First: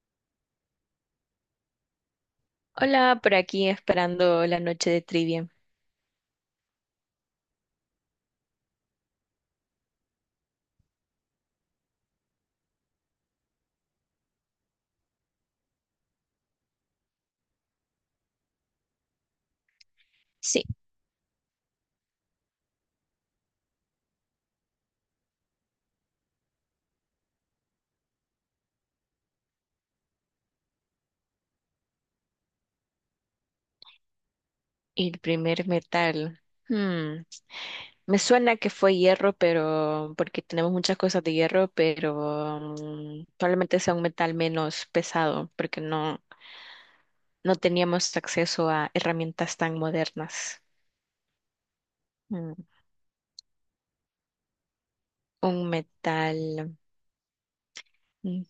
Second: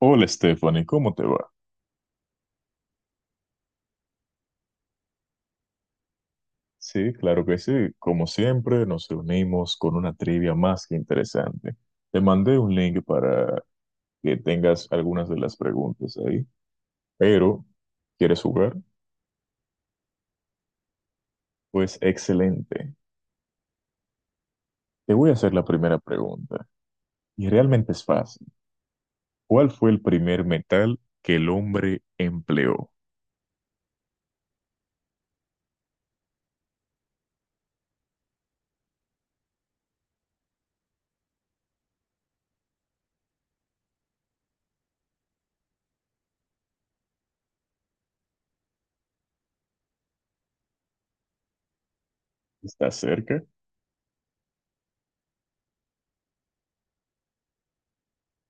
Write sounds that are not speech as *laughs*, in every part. Hola Stephanie, ¿cómo te va? Hola, por aquí esperando la noche de trivia. Sí, claro que sí. Como siempre, nos reunimos con una trivia más que interesante. Te mandé un link para que tengas algunas de las preguntas ahí, pero ¿quieres jugar? Sí, Pues excelente. Te voy a hacer la primera pregunta, y realmente es fácil. ¿Cuál fue el primer metal que el hombre empleó? el primer metal. Hmm, Me suena que fue hierro, pero porque tenemos muchas cosas de hierro, pero probablemente sea un metal menos pesado, porque no, no teníamos acceso a herramientas tan modernas. Mm. ¿Estás cerca? Un metal. mm,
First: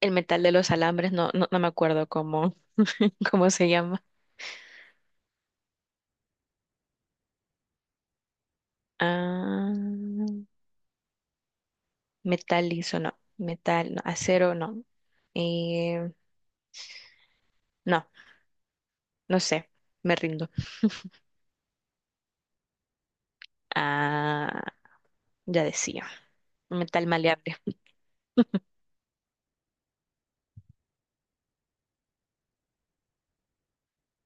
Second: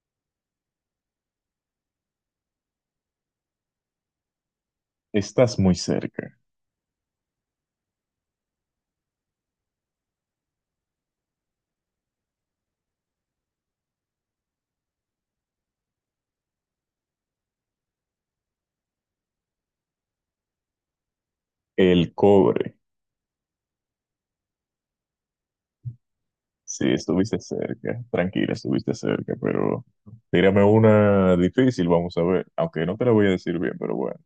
El metal de los alambres, no, no, no me acuerdo cómo, *laughs* cómo se llama. Estás muy cerca. Ah. Metal liso, no, metal, no, acero, no, Eh, no, no sé, me rindo. El cobre. Ah, ya decía, Sí, metal estuviste maleable. cerca, tranquila, estuviste cerca, pero tírame una difícil, vamos a ver, aunque no te la voy a decir bien, pero bueno.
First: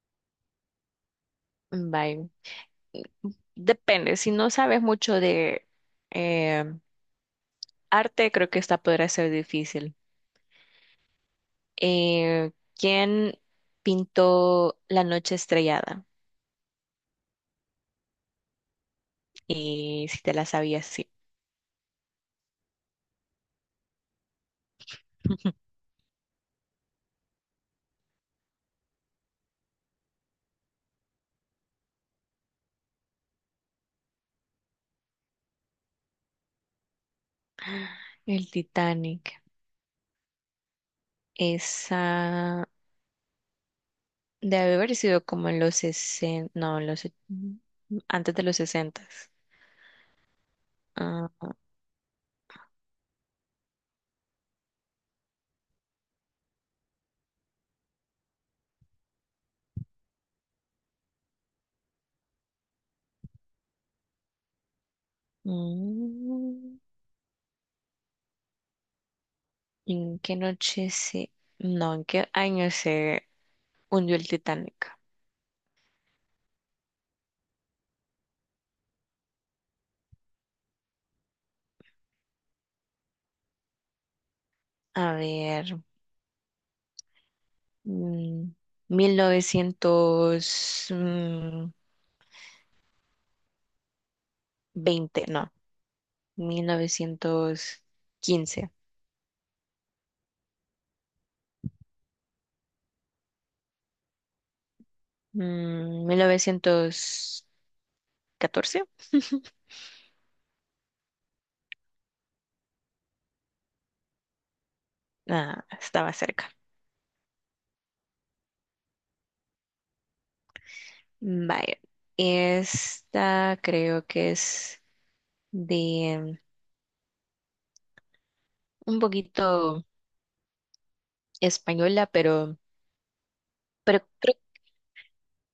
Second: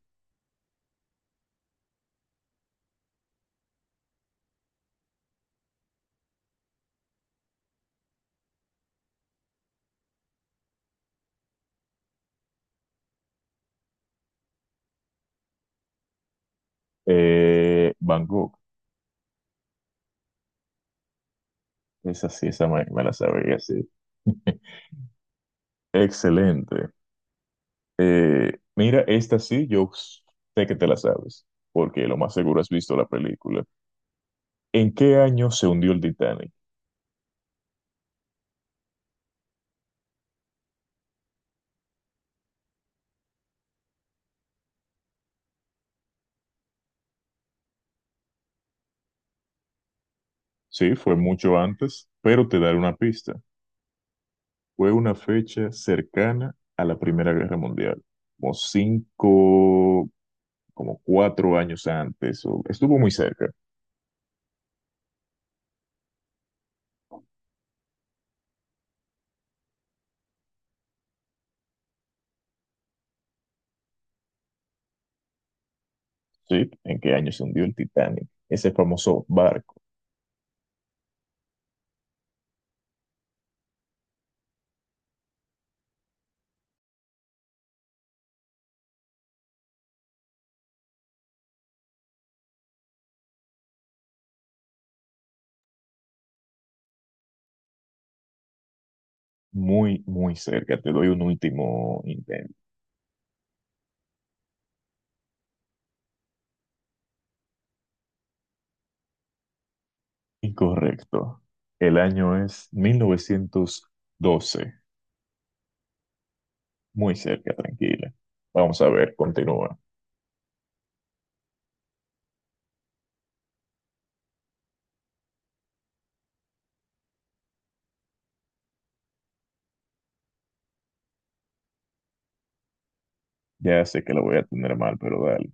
Bye. Depende, si no sabes mucho de eh, arte, creo que esta podrá ser difícil. Eh, ¿Quién pintó La noche estrellada? Bangkok, Y si te la sabías, sí. esa sí, esa me la sabía, sí. *laughs* *laughs* Excelente. Mira, esta sí, yo sé que te la sabes, porque lo más seguro has visto la película. ¿En qué año se hundió el Titanic? El Titanic. Esa. Debe haber sido como en los 60, no, antes de los 60. Sí, fue Ah, mucho antes, pero te daré una pista. Fue una fecha cercana a la Primera Guerra Mundial, como cinco, como cuatro años antes, o- estuvo muy cerca, mm, ¿en qué noche se, no, en qué año se hundió el Titanic? ¿sí? ¿En qué año se hundió el Titanic? Ese famoso barco, A ver, mm, mil novecientos veinte, no, 1915, muy, muy cerca. Te doy un último intento. 1914. *laughs* Incorrecto. El año es mil novecientos doce. Ah, estaba cerca. Muy cerca, tranquila. Vamos a ver, continúa. Vaya, esta creo que es de un poquito española, Ya sé pero, que lo voy creo- a tener mal, pero dale.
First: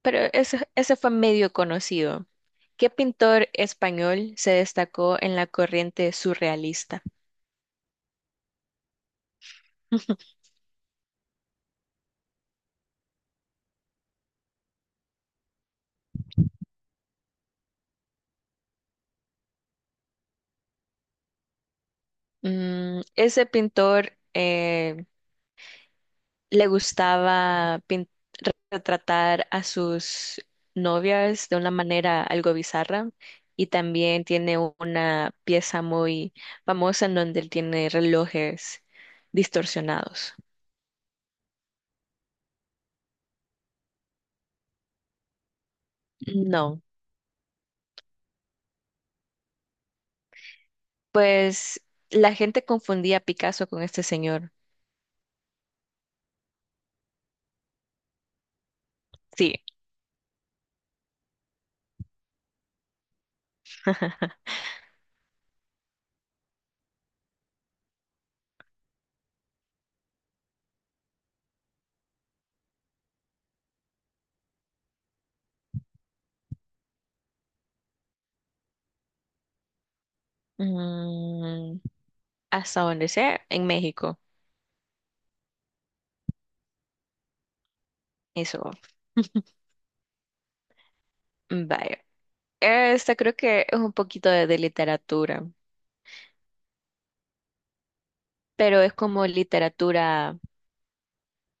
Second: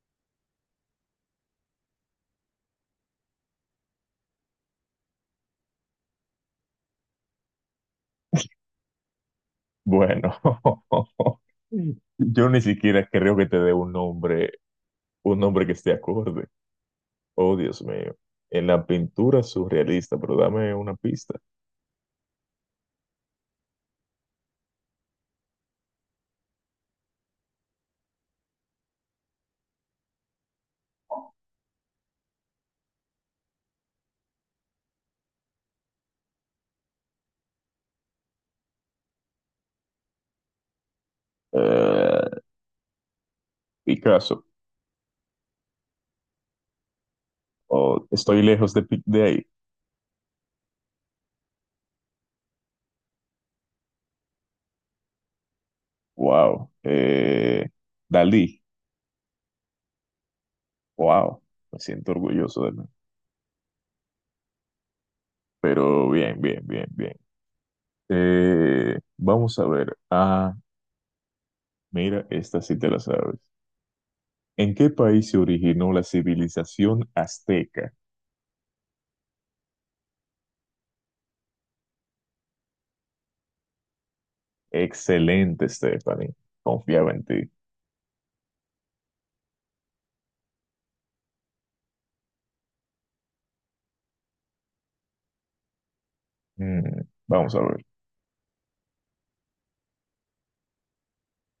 pero ese, fue medio conocido. ¿Qué pintor español se destacó en la corriente surrealista? Bueno, *laughs* *laughs* yo ni siquiera creo que te dé un nombre que esté acorde. Oh, Dios mío. En la pintura surrealista, pero dame una pista. Ese pintor le gustaba retratar a sus novias de una manera algo bizarra y también tiene una pieza muy famosa en donde él tiene relojes distorsionados. Eh, Picasso. No, Oh, estoy lejos de, Pi- de ahí. pues la gente confundía a Picasso con este señor. Wow. Dalí. Sí, Wow. Me siento orgulloso de mí. Pero bien, bien, bien, bien. Vamos a ver. Ah, mira, esta sí te la sabes. ¿En qué país se originó la civilización azteca? Mm, hasta donde sea, en México. Excelente, Stephanie. Confiaba en ti. Eso. *laughs* Vaya. Esta creo que es un poquito de, literatura, Mm, vamos a ver. pero es como literatura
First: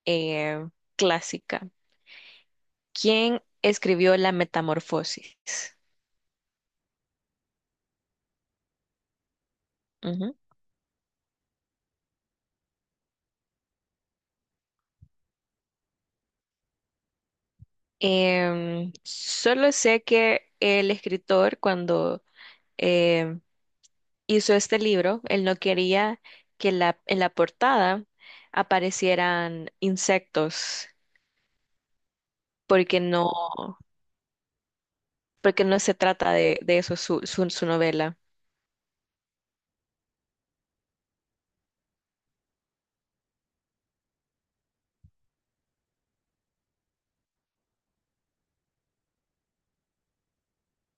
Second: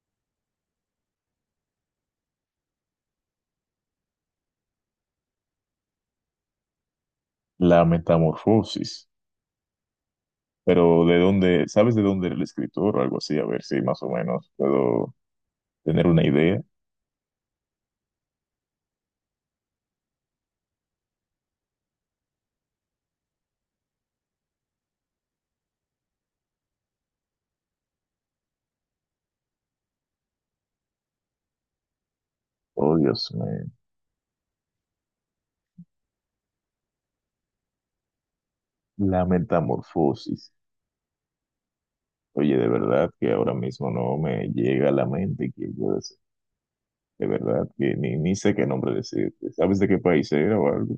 eh, clásica. ¿Quién escribió La Metamorfosis? La metamorfosis. Ujú. Pero ¿de dónde? ¿Sabes de dónde era el escritor o algo así? A ver si más o menos puedo tener una idea. Solo sé que el escritor cuando em, hizo este libro, él no quería en la portada aparecieran insectos Oh, porque no, Dios mío. porque no se trata de, eso su novela. La metamorfosis. Oye, de verdad que ahora mismo no me llega a la mente quién puede ser. De verdad que ni sé qué nombre decirte. ¿Sabes de qué país era o algo?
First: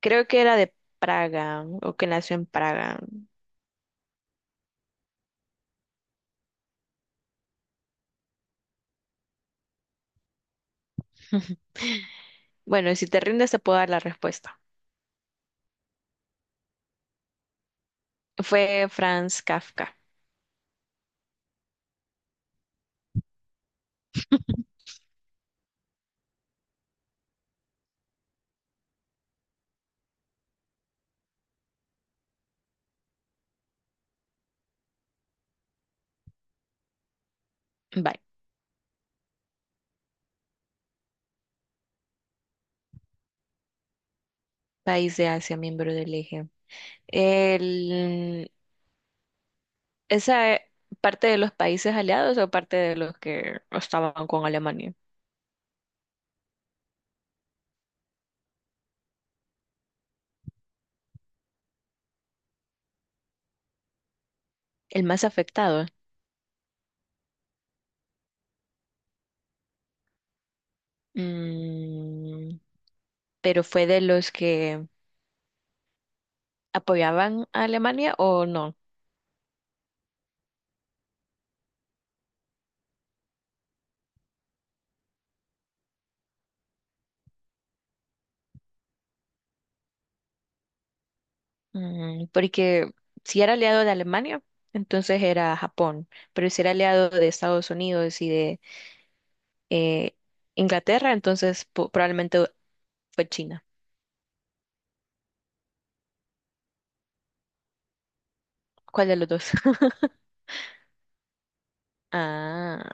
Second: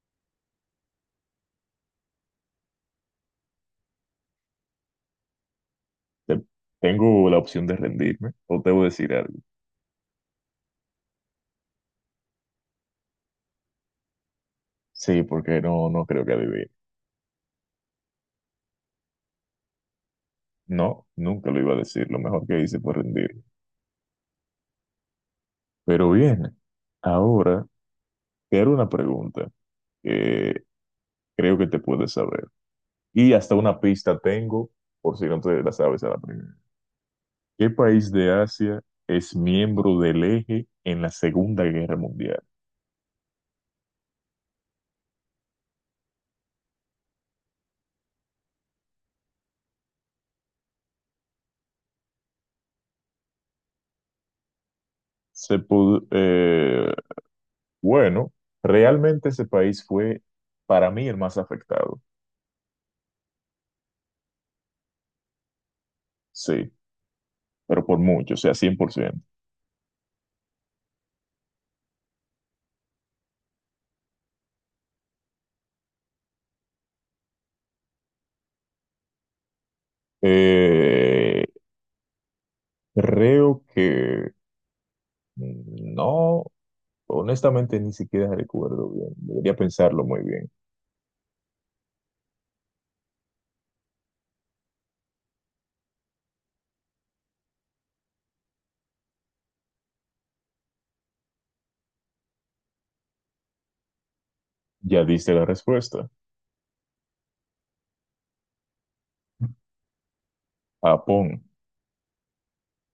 Creo que era de Praga o que nació en Praga. Te- Tengo la opción de rendirme o te voy a decir algo. *laughs* Bueno, y si te rindes te puedo dar la respuesta. Sí, porque no creo que adivine. Fue Franz Kafka. No, nunca lo iba a decir. Lo mejor que hice fue rendir. Pero bien, ahora te haré una pregunta que creo que te puedes saber. Y hasta una pista tengo, por si no te la sabes a la primera. ¿Qué país Bye. de Asia es miembro del Eje en la Segunda Guerra Mundial? País de Asia, miembro del eje. El, ¿Esa parte de los países aliados o parte de los que estaban con Alemania? Se pod- eh, bueno, realmente ese país fue para mí el más afectado. El más afectado. Sí, pero por mucho, o sea, 100%. Mm, pero fue de los que apoyaban a Alemania o no. Eh, creo que no, honestamente ni siquiera recuerdo bien. Debería pensarlo muy bien. Porque si era aliado de Alemania, entonces era Japón. Pero si era aliado de Estados Unidos y de eh, Inglaterra, entonces probablemente fue China. Ya diste la respuesta. ¿Cuál de los dos? *laughs* Japón, Ah.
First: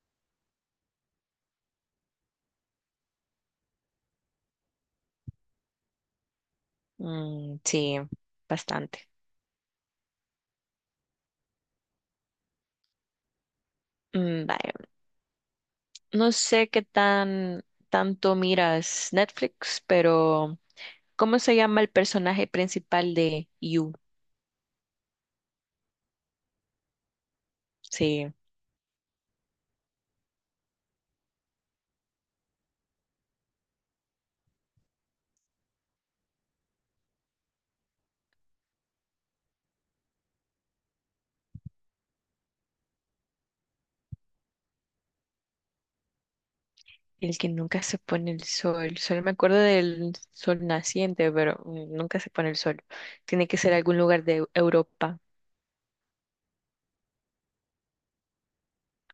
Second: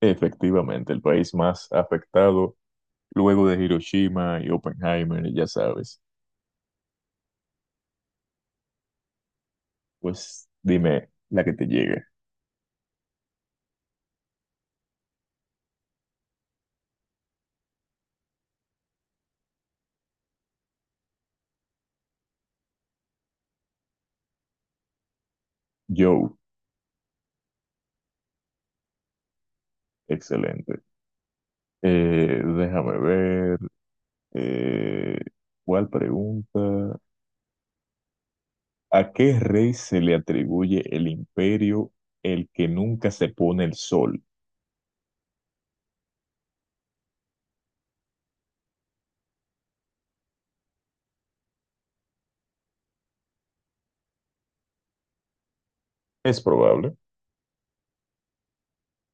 efectivamente, el país más afectado luego de Hiroshima y Oppenheimer, ya sabes. Sí, bastante. Pues dime la que te llegue. Vaya. No sé qué tan tanto miras Netflix, pero ¿cómo se llama el personaje principal de You? Joe, Sí, excelente. Déjame ver. eh, ¿Cuál pregunta? ¿A qué rey se le atribuye el imperio el que nunca se pone el sol? el que nunca se pone el sol. Solo me acuerdo del sol naciente, pero nunca se pone el sol. Tiene que ser algún lugar de Europa. Es probable.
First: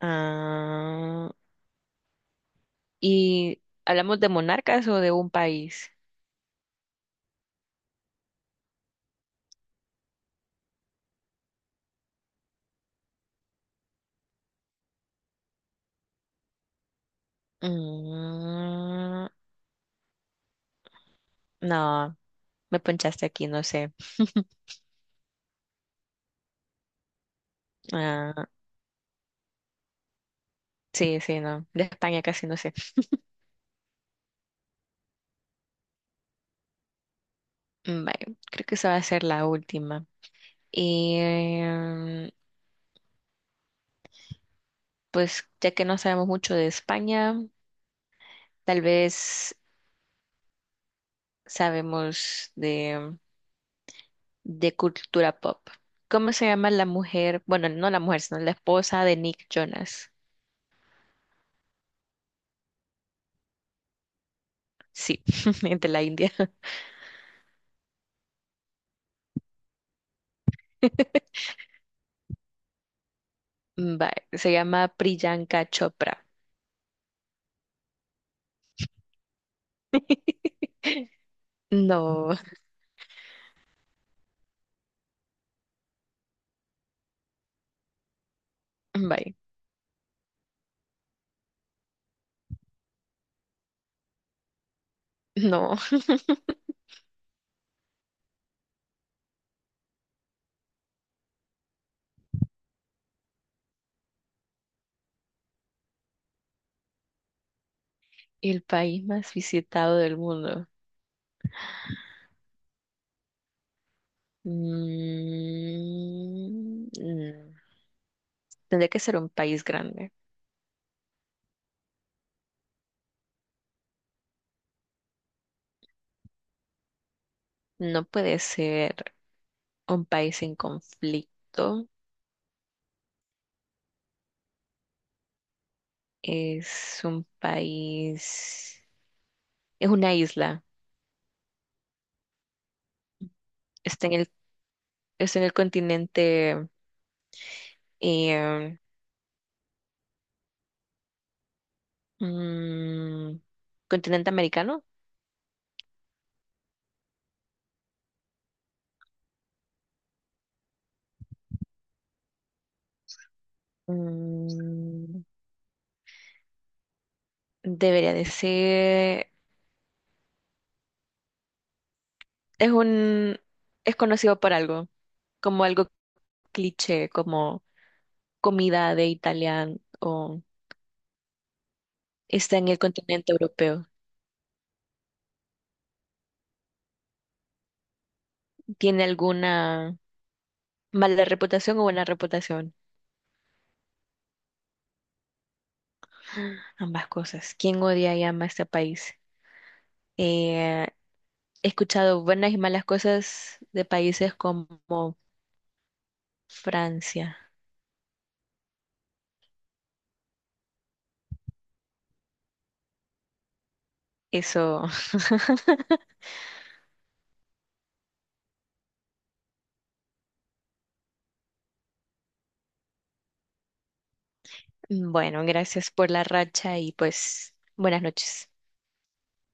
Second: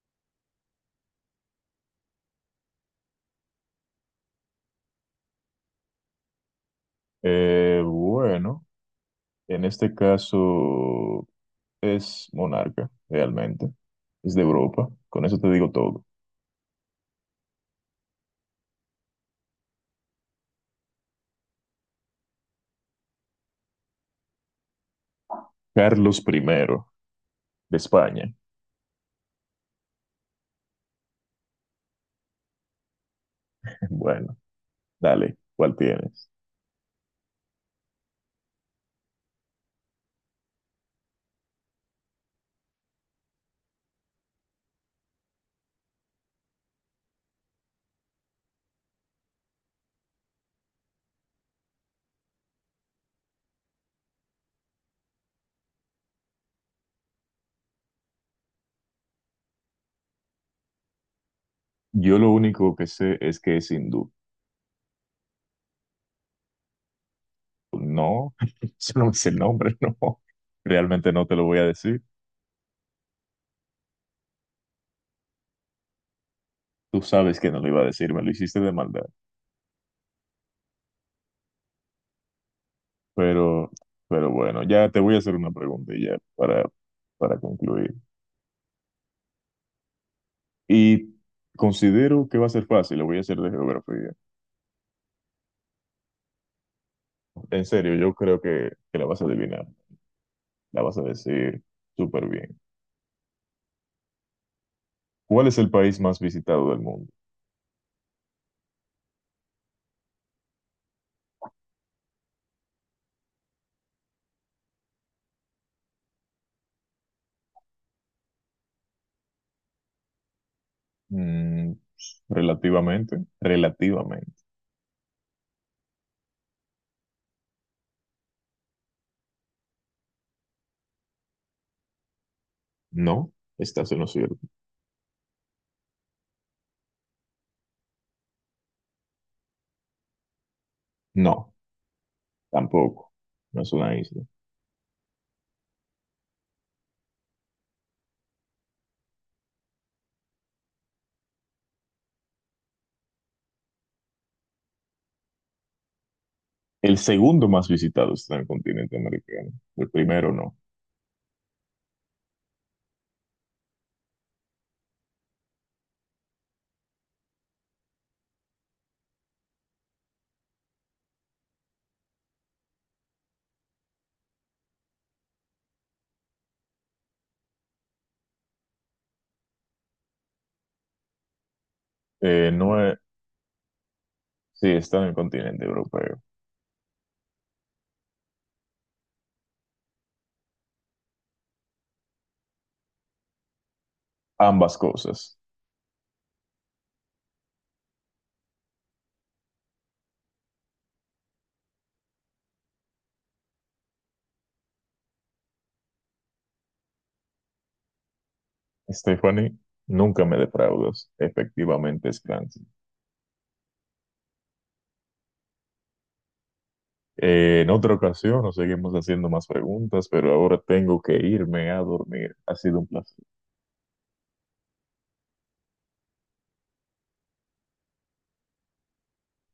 Ah, ¿y hablamos de monarcas o de un país? Bueno, en este caso es monarca, realmente. Es de Europa. Con eso te digo todo. Mm, no, me ponchaste aquí, no sé. *laughs* Carlos I de España. Ah. Sí, sí, no. De España casi no sé. *laughs* Bueno, dale, ¿cuál tienes? Vale, creo que esa va a ser la última. Y em, pues ya que no sabemos mucho de España, tal vez sabemos de, cultura pop. ¿Cómo se llama la mujer? Bueno, no la mujer, sino la esposa de Nick Jonas. Yo lo único que sé es que es hindú. Sí, *laughs* de la India. No, *laughs* eso no me sé el nombre, *laughs* no. Realmente no te *laughs* lo voy a decir. Vale, se llama Priyanka Chopra. Tú sabes que no lo iba a decir, me lo hiciste de maldad. *laughs* No, Pero, pero bueno, ya te voy a hacer una pregunta y ya para concluir. vale, Y considero que va a ser fácil, lo voy a hacer de geografía. no. En serio, yo creo que la vas a adivinar, la vas a decir súper bien. ¿Cuál es el país más visitado del mundo? El país más visitado del mundo. Mm, mm. Tendría que ser un país grande. Mm, relativamente, relativamente. No puede ser un país en conflicto. No, estás en lo cierto. Es un país, es una isla. No, tampoco, no es una Está en isla. el, Está en el eh, mm, continente americano. El segundo más visitado está en el continente americano, el primero no. Mm, Debería de ser, es un, es conocido por algo, como algo cliché, como comida de italiano. Eh, Está en el no es, continente europeo. sí, está en el continente europeo. ¿Tiene alguna mala reputación o buena reputación? Ambas cosas. Ambas cosas. ¿Quién odia y ama este país? Eh, he escuchado buenas y malas cosas de países como Francia. Stephanie, nunca me defraudas. Efectivamente es Clancy. Eso, En otra ocasión nos seguimos haciendo más preguntas, pero ahora tengo que irme a dormir. Ha sido un placer. *laughs* bueno, gracias por la racha y pues buenas noches.